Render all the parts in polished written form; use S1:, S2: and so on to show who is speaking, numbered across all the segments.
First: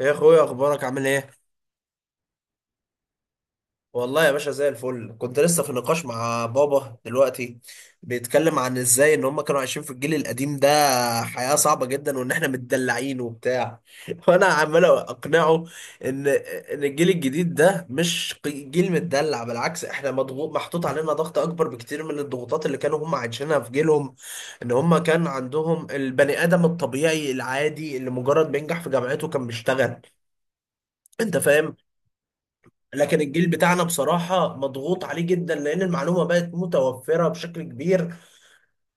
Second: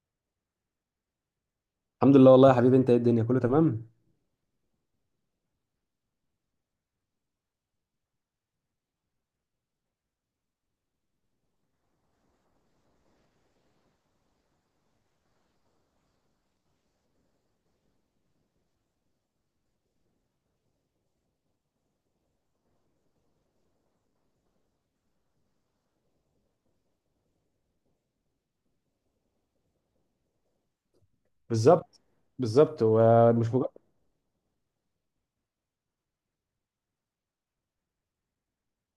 S1: يا اخويا، اخبارك عامل ايه؟
S2: الحمد لله، والله يا حبيبي. انت ايه؟ الدنيا كله تمام؟
S1: والله يا باشا، زي الفل. كنت لسه في نقاش مع بابا دلوقتي، بيتكلم عن ازاي ان هم كانوا عايشين في الجيل القديم ده، حياة صعبة جدا، وان احنا متدلعين وبتاع. وانا عمال اقنعه ان الجيل الجديد ده مش جيل متدلع. بالعكس، احنا مضغوط، محطوط علينا ضغط اكبر بكتير من الضغوطات اللي كانوا هم عايشينها في جيلهم. ان هم كان عندهم البني ادم الطبيعي العادي اللي مجرد بينجح في جامعته كان بيشتغل. انت فاهم؟
S2: بالظبط، بالظبط،
S1: لكن
S2: ومش
S1: الجيل بتاعنا،
S2: مجرد.
S1: بصراحة، مضغوط عليه جدا، لأن المعلومة بقت متوفرة بشكل كبير.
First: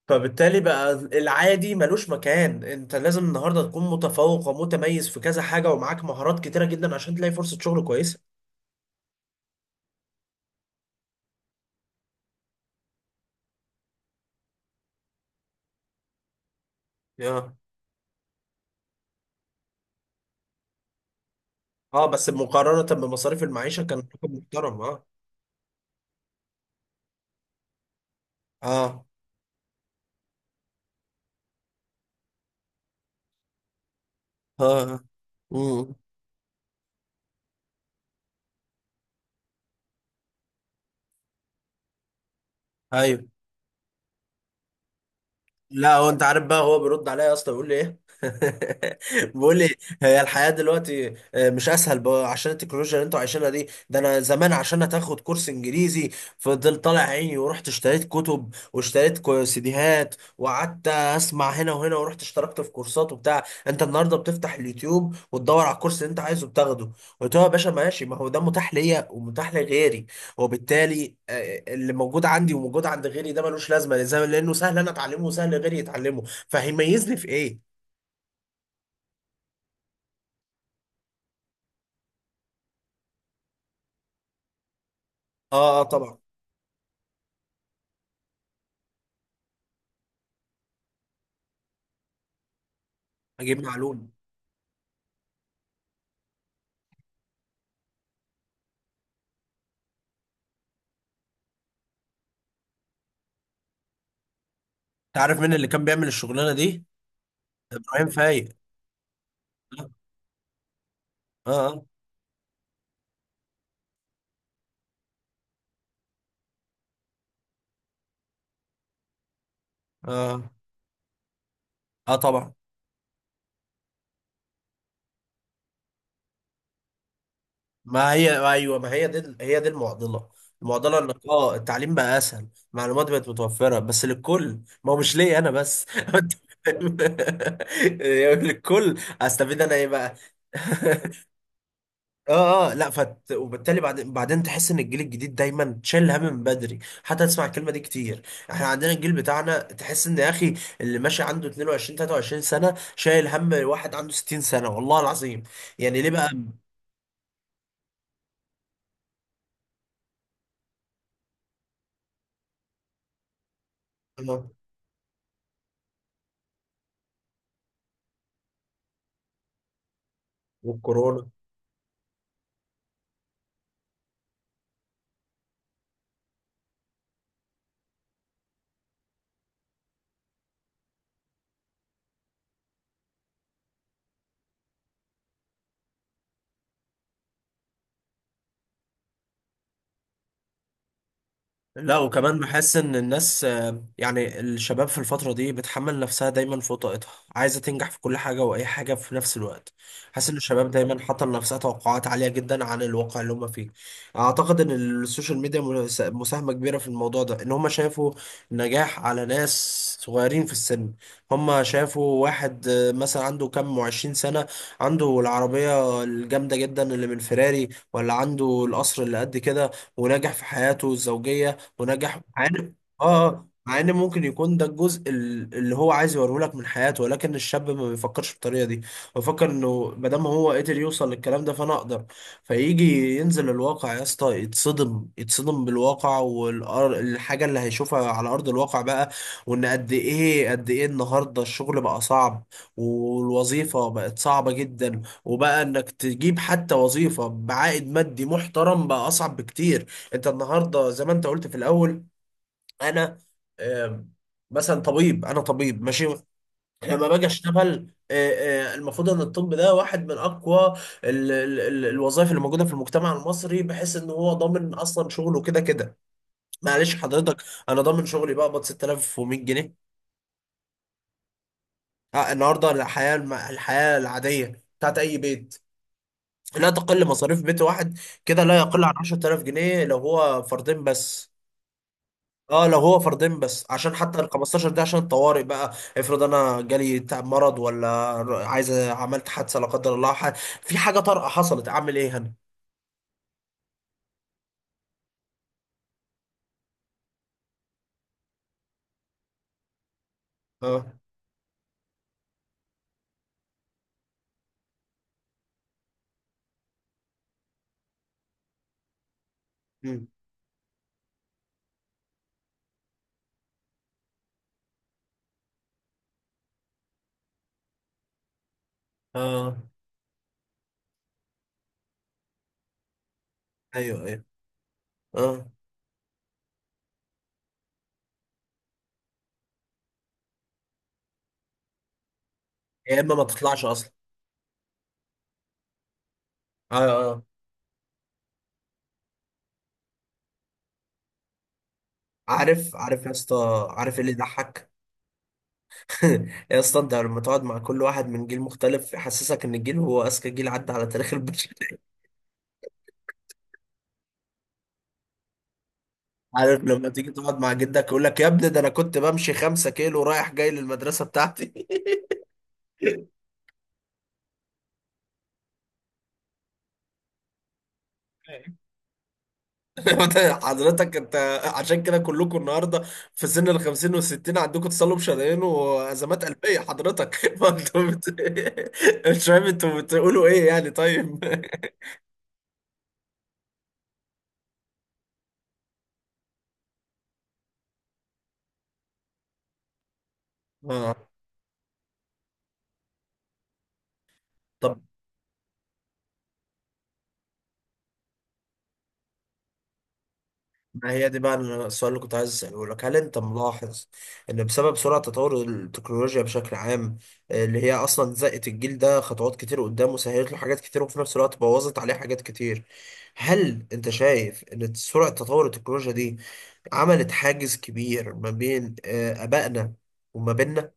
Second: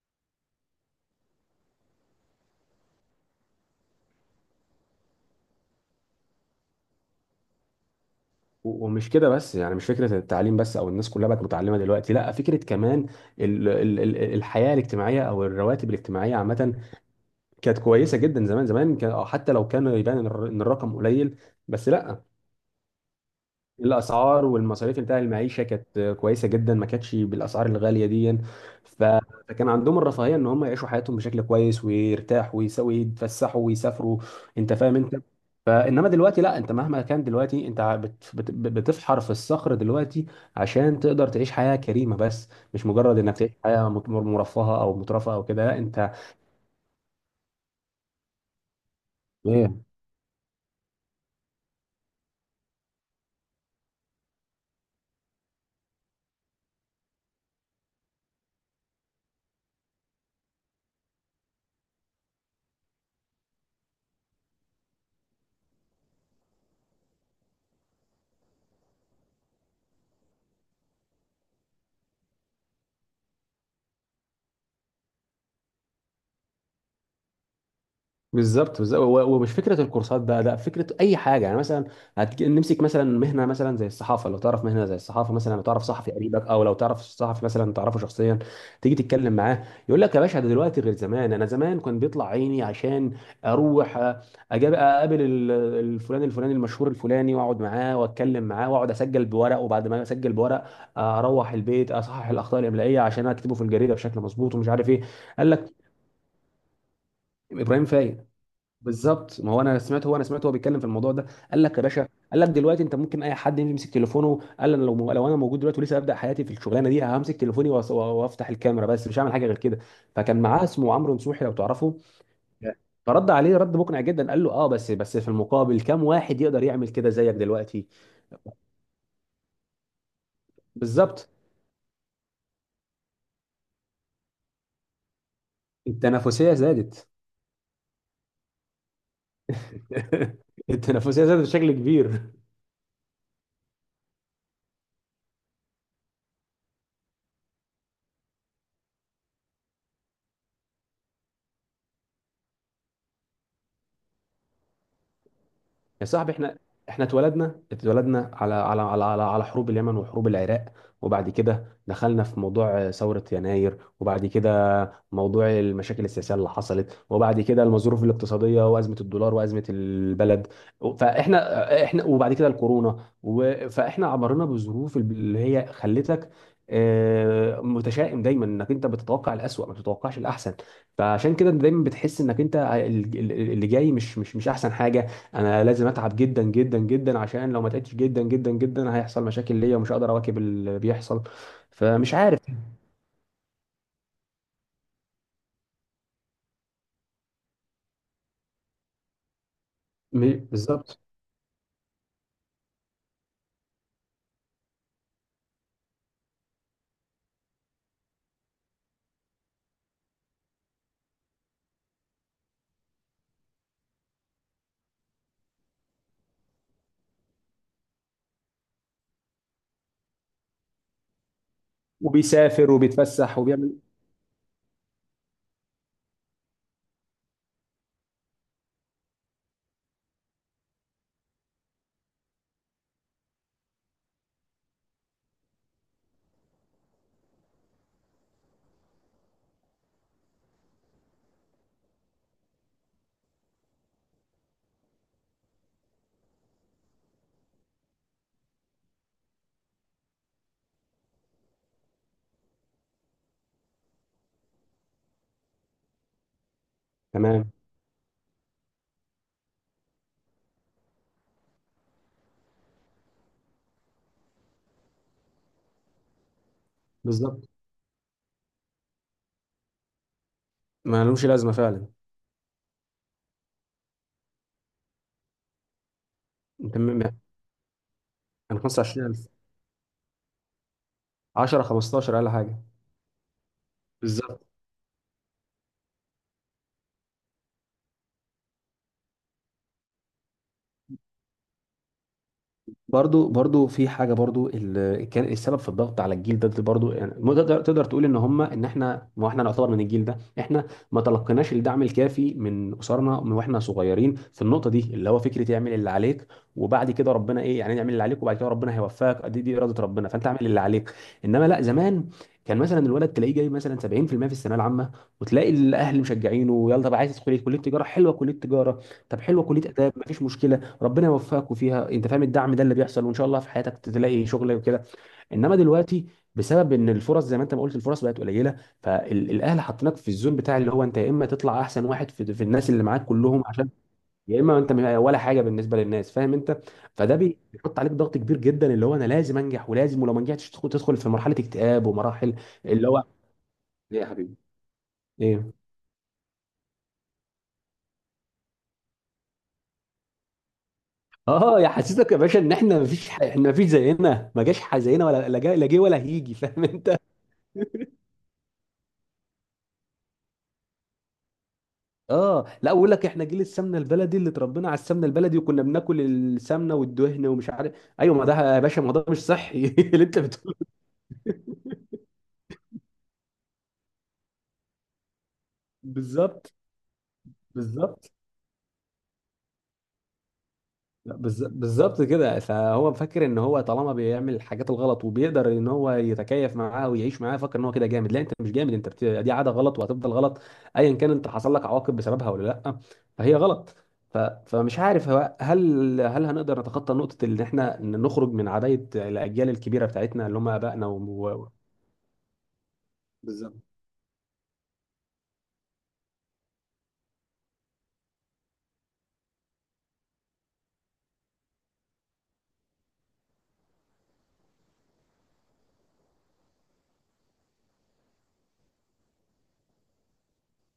S1: فبالتالي بقى العادي ملوش مكان. أنت لازم النهاردة تكون متفوق ومتميز في كذا حاجة، ومعاك مهارات كتيرة جدا عشان تلاقي فرصة شغل كويسة.
S2: ومش كده بس، يعني مش فكره التعليم بس او الناس كلها بقت متعلمه دلوقتي، لا، فكره كمان ال ال ال الحياه الاجتماعيه او الرواتب الاجتماعيه عامه
S1: اه،
S2: كانت كويسه جدا زمان. زمان كان، أو حتى لو كان يبان ان ان الرقم قليل بس،
S1: اه،
S2: لا.
S1: بس مقارنة بمصاريف المعيشة كان رقم
S2: الاسعار
S1: محترم.
S2: والمصاريف
S1: اه.
S2: بتاع المعيشه كانت كويسه جدا، ما كانتش بالاسعار الغاليه دي. ف-
S1: اه،
S2: فكان عندهم الرفاهيه ان هم يعيشوا حياتهم بشكل كويس ويرتاحوا ويسوي يتفسحوا ويسافروا. انت فاهم
S1: اه،
S2: انت؟
S1: امم،
S2: فانما دلوقتي لا، انت مهما كان دلوقتي، انت ع- بت بت بتفحر في الصخر دلوقتي عشان تقدر تعيش حياه كريمه، بس مش مجرد
S1: ايوه.
S2: انك تعيش حياه مرفهه او مترفه او كده، لا
S1: لا، هو
S2: انت.
S1: انت عارف بقى، هو بيرد عليا يا اسطى، بيقول لي ايه؟ بيقول لي: هي الحياه دلوقتي مش اسهل بقى عشان التكنولوجيا اللي انتوا عايشينها دي؟ ده انا زمان عشان هتاخد كورس انجليزي، فضلت طالع عيني، ورحت اشتريت كتب، واشتريت سيديهات، وقعدت اسمع هنا وهنا، ورحت اشتركت في كورسات وبتاع. انت النهارده بتفتح اليوتيوب وتدور على الكورس اللي انت عايزه، بتاخده. قلت له: يا باشا ماشي، ما هو ده متاح ليا ومتاح لغيري، وبالتالي اللي موجود عندي وموجود عند غيري ده ملوش لازمه لانه سهل انا اتعلمه وسهل غيري يتعلمه، فهيميزني في ايه؟
S2: بالظبط، بالظبط، ومش فكره الكورسات بقى، لا فكره اي حاجه. يعني مثلا نمسك مثلا مهنه، مثلا زي الصحافه. لو تعرف مهنه زي الصحافه، مثلا لو
S1: اه، اه،
S2: تعرف صحفي
S1: طبعا
S2: قريبك او لو تعرف صحفي مثلا تعرفه شخصيا، تيجي تتكلم معاه يقول لك يا باشا، ده دلوقتي غير زمان. انا زمان كان بيطلع عيني عشان
S1: اجيب
S2: اروح
S1: معلومه.
S2: أجاب اقابل الفلان الفلاني المشهور الفلاني، واقعد معاه واتكلم معاه واقعد اسجل بورق. وبعد ما اسجل بورق اروح البيت اصحح الاخطاء الاملائيه عشان اكتبه في الجريده بشكل مظبوط ومش عارف ايه.
S1: انت عارف
S2: قال
S1: مين اللي
S2: لك
S1: كان بيعمل الشغلانه دي؟
S2: ابراهيم
S1: ابراهيم
S2: فايق.
S1: فايق.
S2: بالظبط. ما هو انا سمعت هو بيتكلم في الموضوع ده.
S1: اه،
S2: قال لك يا
S1: اه،
S2: باشا، قال لك دلوقتي انت ممكن اي حد يمسك تليفونه. قال انا لو انا موجود دلوقتي ولسه ابدا حياتي في الشغلانه دي، همسك تليفوني وافتح الكاميرا بس، مش هعمل حاجه غير كده.
S1: اه،
S2: فكان
S1: اه،
S2: معاه اسمه عمرو نصوحي، لو تعرفه.
S1: آه، طبعا.
S2: فرد عليه رد مقنع جدا. قال له اه، بس في المقابل كم واحد يقدر يعمل كده زيك دلوقتي؟
S1: ما هي ايوه، ما هي دي هي دي المعضله. المعضله انك
S2: بالظبط.
S1: التعليم بقى اسهل، معلومات بقت متوفره بس للكل، ما هو مش ليا انا بس. انت
S2: التنافسيه
S1: فاهم؟
S2: زادت.
S1: للكل، استفيد انا ايه بقى؟
S2: التنافسيه زادت بشكل كبير.
S1: اه، اه، لا فت... وبالتالي بعدين تحس ان الجيل الجديد دايما شايل هم من بدري، حتى تسمع الكلمه دي كتير. احنا عندنا الجيل بتاعنا، تحس ان يا اخي اللي ماشي عنده 22 23 سنه شايل هم واحد عنده 60 سنه، والله العظيم. يعني
S2: يا
S1: ليه بقى؟
S2: صاحبي، احنا اتولدنا على حروب اليمن وحروب العراق. وبعد كده دخلنا في موضوع ثورة يناير، وبعد
S1: آه،
S2: كده موضوع المشاكل السياسية اللي حصلت، وبعد كده الظروف الاقتصادية وأزمة الدولار وأزمة البلد.
S1: والكورونا.
S2: فاحنا وبعد كده الكورونا فاحنا عبرنا بظروف اللي هي خلتك متشائم دايما، انك انت بتتوقع الأسوأ ما بتتوقعش الأحسن. فعشان كده دايما بتحس انك انت اللي جاي مش احسن حاجة. انا لازم اتعب جدا جدا جدا، عشان لو ما تعبتش جدا جدا جدا هيحصل مشاكل ليا ومش هقدر اواكب اللي بيحصل.
S1: لا،
S2: فمش
S1: وكمان
S2: عارف.
S1: بحس ان الناس، يعني الشباب في الفترة دي بتحمل نفسها دايما فوق طاقتها، عايزة تنجح في كل حاجة واي حاجة في نفس الوقت. حاسس ان الشباب دايما
S2: بالظبط.
S1: حاطة لنفسها توقعات عالية جدا عن الواقع اللي هم فيه. اعتقد ان السوشيال ميديا مساهمة كبيرة في الموضوع ده، ان هم شافوا نجاح على ناس صغيرين في السن. هم شافوا واحد مثلا عنده كام وعشرين سنة، عنده العربية الجامدة جدا اللي من فيراري، ولا عنده القصر اللي قد كده، ونجح في حياته الزوجية، ونجح، مع
S2: وبيسافر
S1: ان،
S2: وبيتفسح وبيعمل.
S1: مع ان ممكن يكون ده الجزء اللي هو عايز يوريه لك من حياته، ولكن الشاب ما بيفكرش بالطريقه دي. بيفكر انه ما دام هو قدر يوصل للكلام ده، فانا اقدر. فيجي ينزل الواقع يا اسطى، يتصدم يتصدم بالواقع والحاجه اللي هيشوفها على ارض الواقع بقى. وان قد ايه قد ايه النهارده الشغل بقى صعب، والوظيفه بقت صعبه جدا، وبقى انك تجيب حتى وظيفة بعائد مادي محترم بقى اصعب بكتير. انت النهارده زي ما انت قلت في الاول، انا، آم، مثلا طبيب، انا طبيب ماشي. لما باجي
S2: تمام.
S1: اشتغل، المفروض ان الطب ده واحد من اقوى الوظائف اللي موجوده في المجتمع المصري، بحيث ان هو ضامن اصلا شغله كده كده. معلش حضرتك،
S2: بالظبط.
S1: انا ضامن شغلي بقبض 6100 جنيه.
S2: ما لهمش لازمه فعلا.
S1: النهارده الحياه الحياه العاديه بتاعت اي بيت، لا
S2: انت
S1: تقل مصاريف بيت واحد كده لا
S2: كان
S1: يقل عن
S2: 25000،
S1: 10,000 جنيه لو هو فردين بس.
S2: 10 15000 اقل حاجه.
S1: اه، لو هو فردين بس، عشان حتى ال
S2: بالظبط.
S1: 15 ده عشان الطوارئ بقى، افرض انا جالي تعب، مرض، ولا عايز، عملت حادثه لا قدر الله، في حاجه طارئه حصلت، اعمل ايه هنا؟
S2: برضو في حاجه برضو اللي كان السبب في الضغط على الجيل ده، ده برضو. يعني ما تقدر تقول ان هم ان احنا، ما احنا نعتبر من الجيل ده، احنا
S1: اه.
S2: ما تلقيناش الدعم الكافي من اسرنا من واحنا صغيرين في النقطه دي اللي هو فكره اعمل اللي عليك، وبعد كده ربنا ايه، يعني اعمل اللي عليك وبعد كده ربنا هيوفقك. دي اراده
S1: مم.
S2: ربنا، فانت اعمل اللي عليك. انما لا، زمان كان مثلا الولد تلاقيه جاي مثلا 70% في المية في الثانويه العامه، وتلاقي الاهل مشجعينه: يلا طب، عايز تدخل إيه؟ كليه تجاره؟ حلوه كليه تجاره. طب حلوه
S1: اه،
S2: كليه اداب، مفيش مشكله، ربنا يوفقك فيها. انت فاهم الدعم ده اللي بيحصل؟ وان شاء الله في حياتك
S1: ايوه، ايوه،
S2: تلاقي شغل وكده.
S1: اه.
S2: انما دلوقتي، بسبب ان الفرص، زي ما انت ما قلت، الفرص بقت قليله، فالاهل حاطينك في الزون بتاع اللي هو انت يا اما تطلع احسن واحد في الناس اللي
S1: يا
S2: معاك
S1: اما ما
S2: كلهم
S1: تطلعش
S2: عشان،
S1: اصلا.
S2: يا اما انت ولا حاجه بالنسبه للناس. فاهم انت؟
S1: اه،
S2: فده
S1: اه،
S2: بيحط عليك ضغط كبير جدا، اللي هو انا لازم انجح ولازم، ولو ما نجحتش تدخل في مرحله اكتئاب ومراحل
S1: عارف
S2: اللي هو.
S1: عارف يا اسطى، عارف ايه
S2: ايه يا
S1: اللي
S2: حبيبي؟
S1: يضحك؟
S2: ايه؟
S1: يا اسطى، انت لما تقعد مع كل واحد من جيل مختلف، يحسسك ان الجيل هو اذكى جيل عدى على تاريخ البشر.
S2: اه، يا حسيتك يا باشا ان احنا مفيش احنا مفيش زينا، ما جاش زينا، ولا لا لا جه ولا هيجي.
S1: عارف
S2: فاهم
S1: لما
S2: انت؟
S1: تيجي تقعد مع جدك، يقول لك: يا ابني، ده انا كنت بمشي 5 كيلو رايح جاي للمدرسه بتاعتي.
S2: اه لا، اقول لك احنا جيل السمنه البلدي، اللي اتربينا على السمنه البلدي، وكنا بناكل السمنه والدهن ومش عارف ايوه. ما ده يا باشا، ما ده مش صحي اللي
S1: انت
S2: انت بتقوله.
S1: حضرتك، انت عشان كده كلكم النهارده في سن ال 50 وال 60 عندكم تصلب شرايين وازمات
S2: بالظبط.
S1: قلبيه حضرتك.
S2: بالظبط.
S1: مش فاهم انتوا بتقولوا ايه يعني،
S2: لا،
S1: طيب.
S2: بالظبط كده. فهو فاكر ان هو طالما بيعمل الحاجات الغلط وبيقدر ان هو يتكيف معاها ويعيش معاها، فاكر ان هو كده جامد. لا انت مش جامد، انت دي عاده غلط وهتفضل غلط. ايا
S1: اه.
S2: كان انت حصل لك عواقب بسببها ولا لا، فهي غلط. فمش
S1: طب،
S2: عارف هو، هل هنقدر نتخطى نقطه ان احنا نخرج من عبايه الاجيال الكبيره بتاعتنا اللي هم ابائنا
S1: ما هي دي بقى
S2: و...
S1: السؤال اللي كنت عايز اساله لك، هل انت
S2: بالظبط.
S1: ملاحظ ان بسبب سرعه تطور التكنولوجيا بشكل عام، اللي هي اصلا زقت الجيل ده خطوات كتير قدام، وسهلت له حاجات كتير، وفي نفس الوقت بوظت عليه حاجات كتير، هل انت شايف ان سرعه تطور التكنولوجيا دي عملت حاجز كبير ما بين آبائنا وما بيننا؟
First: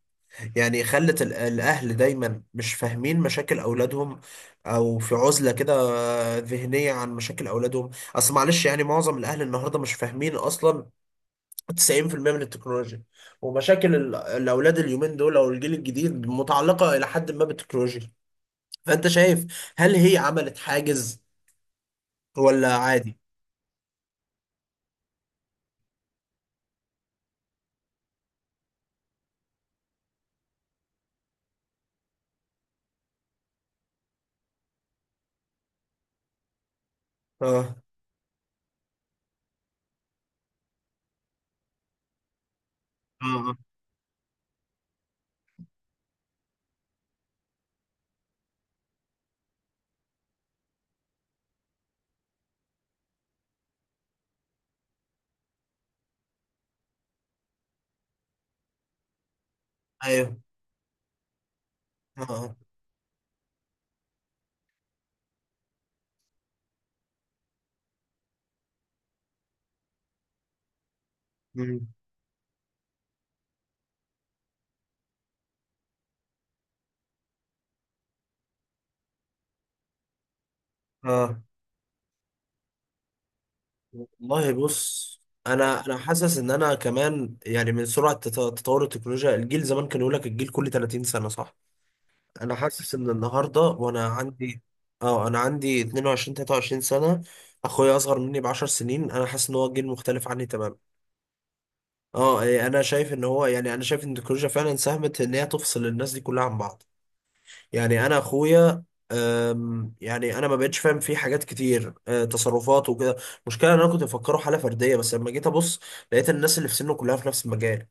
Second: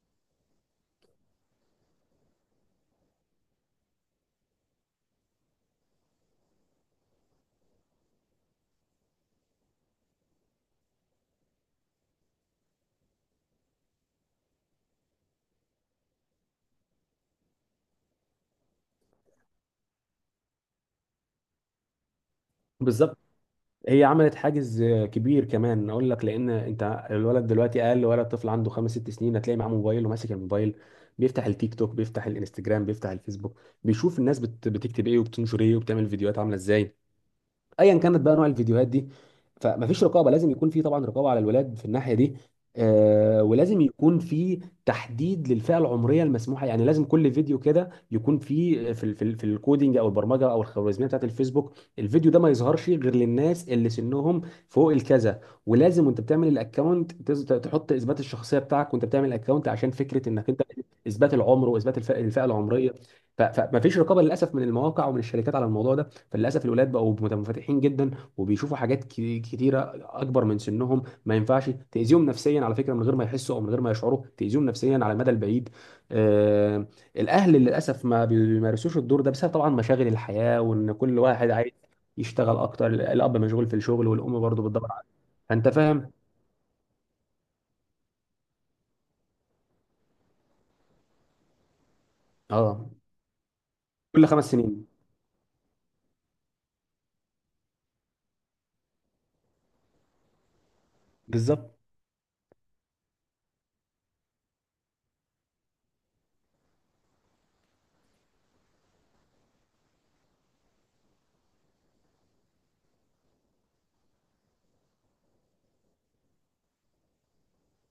S1: يعني خلت الأهل دايما مش فاهمين مشاكل أولادهم، أو في عزلة كده ذهنية عن مشاكل أولادهم. أصل معلش يعني، معظم الأهل النهاردة مش فاهمين أصلا 90% من التكنولوجيا، ومشاكل الأولاد اليومين دول، أو الجيل الجديد، متعلقة إلى حد ما بالتكنولوجيا. فأنت شايف، هل هي عملت حاجز ولا عادي؟
S2: بالظبط. هي عملت حاجز كبير، كمان اقول لك. لان انت الولد دلوقتي، اقل ولد طفل عنده خمس ست سنين هتلاقي معاه موبايل وماسك الموبايل، بيفتح التيك توك، بيفتح الانستجرام، بيفتح الفيسبوك، بيشوف الناس بتكتب ايه وبتنشر ايه وبتعمل فيديوهات عامله ازاي،
S1: آه،
S2: ايا كانت بقى نوع الفيديوهات دي. فمفيش رقابه. لازم يكون في طبعا رقابه على الولاد في الناحيه دي،
S1: آه،
S2: آه،
S1: آه.
S2: ولازم يكون في تحديد للفئه العمريه المسموحه. يعني لازم كل فيديو كده يكون في في في الكودينج او البرمجه او الخوارزميه بتاعت الفيسبوك، الفيديو ده ما يظهرش غير للناس اللي سنهم فوق الكذا. ولازم وانت بتعمل الاكونت تحط اثبات الشخصيه بتاعك وانت بتعمل الاكونت، عشان فكره
S1: أيوه،
S2: انك انت اثبات العمر واثبات
S1: آه،
S2: الفئة
S1: آه،
S2: العمريه. فمفيش رقابه للاسف من المواقع ومن الشركات على الموضوع ده. فللاسف الولاد بقوا منفتحين جدا، وبيشوفوا حاجات كتيره اكبر من سنهم. ما ينفعش
S1: مم.
S2: تاذيهم نفسيا، على فكره، من غير ما يحسوا او من غير ما يشعروا، تاذيهم نفسيا على المدى البعيد. آه. الاهل للاسف ما بيمارسوش الدور ده، بسبب طبعا مشاغل الحياه، وان كل
S1: آه،
S2: واحد عايز يشتغل اكتر. الاب مشغول في الشغل والام
S1: والله
S2: برضه بتدور على.
S1: بص،
S2: فانت
S1: انا
S2: فاهم.
S1: حاسس ان انا كمان يعني، من سرعه تطور التكنولوجيا، الجيل زمان كان يقول لك: الجيل كل 30 سنه، صح؟ انا
S2: اه،
S1: حاسس ان النهارده وانا
S2: كل خمس
S1: عندي،
S2: سنين.
S1: اه، انا عندي 22 23 سنه، اخويا اصغر مني ب 10 سنين، انا حاسس ان هو جيل مختلف عني تماما.
S2: بالظبط.
S1: اه، انا شايف ان هو يعني، انا شايف ان التكنولوجيا فعلا ساهمت ان هي تفصل الناس دي كلها عن بعض. يعني انا اخويا، يعني انا ما بقتش فاهم فيه حاجات كتير، تصرفات وكده. المشكله ان انا كنت مفكره حاله فرديه، بس لما جيت ابص لقيت الناس اللي في سنه كلها في نفس المجال.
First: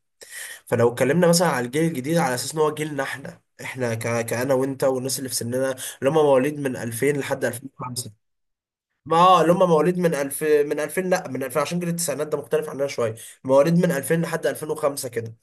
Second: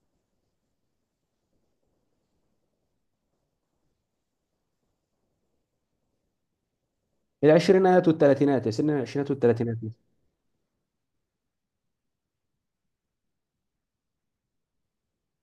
S1: فلو اتكلمنا مثلا على الجيل الجديد على اساس ان هو جيلنا احنا، كانا وانت والناس اللي في سننا، اللي هم مواليد من 2000 لحد
S2: العشرينات
S1: 2005،
S2: والثلاثينات، سن
S1: ما
S2: العشرينات
S1: اللي هم
S2: والثلاثينات.
S1: مواليد من 2000، من 2000، لا، من 2000، عشان جيل التسعينات ده مختلف عننا شويه. مواليد من 2000 لحد 2005 كده.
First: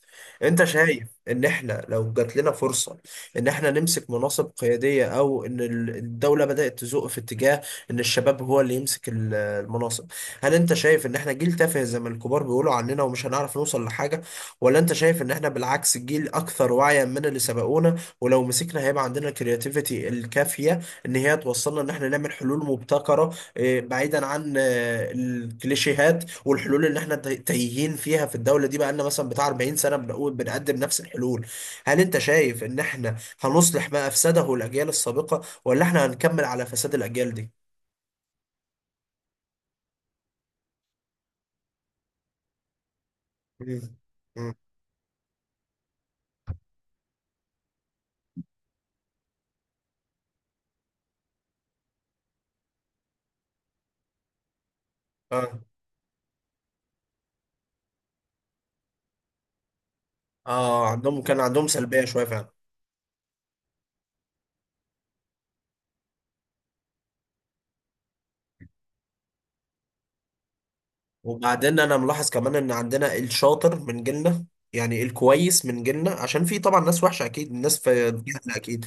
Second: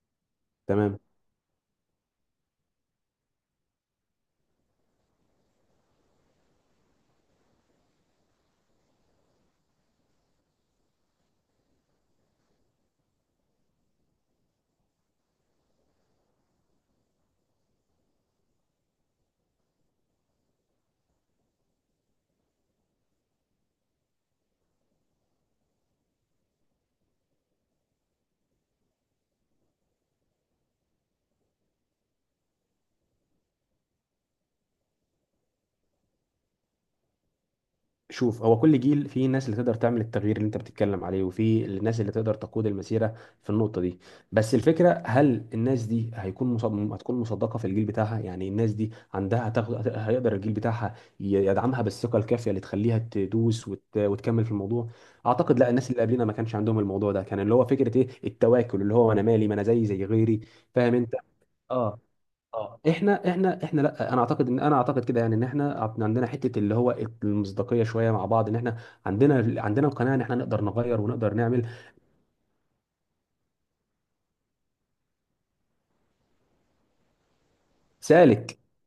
S1: انت
S2: تمام.
S1: شايف ان احنا لو جات لنا فرصة ان احنا نمسك مناصب قيادية، او ان الدولة بدأت تزق في اتجاه ان الشباب هو اللي يمسك المناصب، هل انت شايف ان احنا جيل تافه زي ما الكبار بيقولوا عننا ومش هنعرف نوصل لحاجة؟ ولا انت شايف ان احنا بالعكس جيل اكثر وعيا من اللي سبقونا، ولو مسكنا هيبقى عندنا الكرياتيفيتي الكافية ان هي توصلنا ان احنا نعمل حلول مبتكرة، بعيدا عن الكليشيهات والحلول اللي احنا تايهين فيها في الدولة دي بقالنا مثلا بتاع 40 سنة بنقول بنقدم نفس الحلول؟ هل انت شايف ان احنا هنصلح ما افسده الاجيال السابقة، ولا احنا هنكمل على فساد الاجيال دي؟
S2: شوف، هو كل جيل فيه ناس اللي تقدر تعمل التغيير اللي انت بتتكلم عليه، وفي الناس اللي تقدر تقود المسيره في النقطه
S1: مم.
S2: دي.
S1: مم.
S2: بس الفكره، هل الناس دي هيكون هتكون مصدقه في الجيل بتاعها؟ يعني الناس دي عندها هيقدر الجيل بتاعها يدعمها بالثقه الكافيه اللي تخليها تدوس وتكمل في الموضوع. اعتقد
S1: اه،
S2: لا. الناس اللي قبلنا ما كانش عندهم الموضوع ده، كان اللي هو فكره ايه التواكل، اللي هو انا مالي، ما انا زي غيري.
S1: اه،
S2: فاهم انت؟
S1: عندهم كان عندهم
S2: اه.
S1: سلبية شوية فعلا.
S2: اه، احنا لا، انا اعتقد ان انا اعتقد كده، يعني ان احنا عندنا حته اللي هو المصداقيه شويه مع بعض، ان احنا عندنا القناعه ان احنا نقدر نغير ونقدر نعمل.
S1: وبعدين انا ملاحظ كمان ان عندنا الشاطر من جيلنا، يعني الكويس من جيلنا، عشان في طبعا ناس وحشة اكيد، الناس في جيلنا
S2: سالك
S1: اكيد،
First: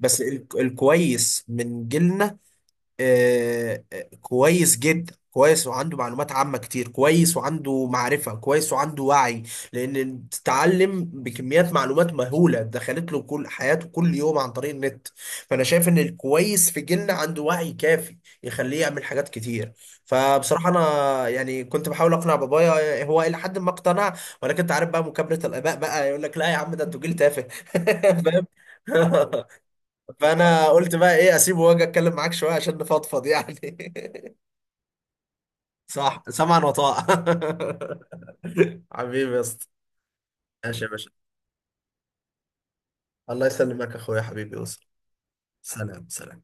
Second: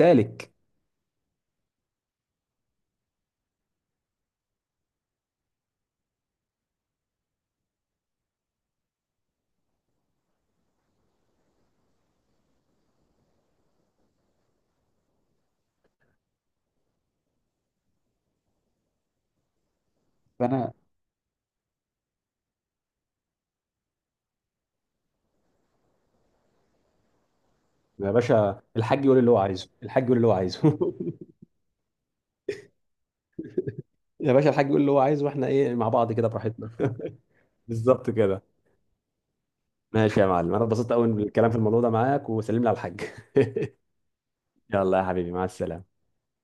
S1: بس الكويس من جيلنا كويس جدا، كويس وعنده معلومات عامة كتير، كويس وعنده معرفة، كويس وعنده وعي. لأن تتعلم بكميات معلومات مهولة دخلت له كل حياته كل يوم عن طريق النت. فأنا شايف إن الكويس في جيلنا عنده وعي كافي يخليه يعمل حاجات كتير. فبصراحة
S2: فانا.
S1: أنا يعني كنت بحاول أقنع بابايا، هو إلى حد ما اقتنع، ولكن أنت عارف بقى مكابرة الآباء، بقى يقول لك: لا يا عم، ده أنتوا جيل تافه.
S2: يا
S1: فاهم؟
S2: باشا الحاج يقول اللي هو عايزه، الحاج يقول اللي هو
S1: فانا
S2: عايزه.
S1: قلت بقى ايه، اسيبه واجي اتكلم معاك شويه عشان نفضفض يعني.
S2: يا باشا الحاج يقول اللي هو عايزه، واحنا ايه مع بعض
S1: صح،
S2: كده
S1: سمعا
S2: براحتنا.
S1: وطاعة.
S2: بالظبط كده.
S1: حبيبي يا اسطى.
S2: ماشي يا معلم، انا
S1: ماشي يا
S2: اتبسطت
S1: باشا،
S2: قوي بالكلام في الموضوع ده معاك. وسلم لي على الحاج.
S1: الله يسلمك يا اخويا، حبيبي يوصل.
S2: يلا يا حبيبي، مع السلامه.
S1: سلام، سلام.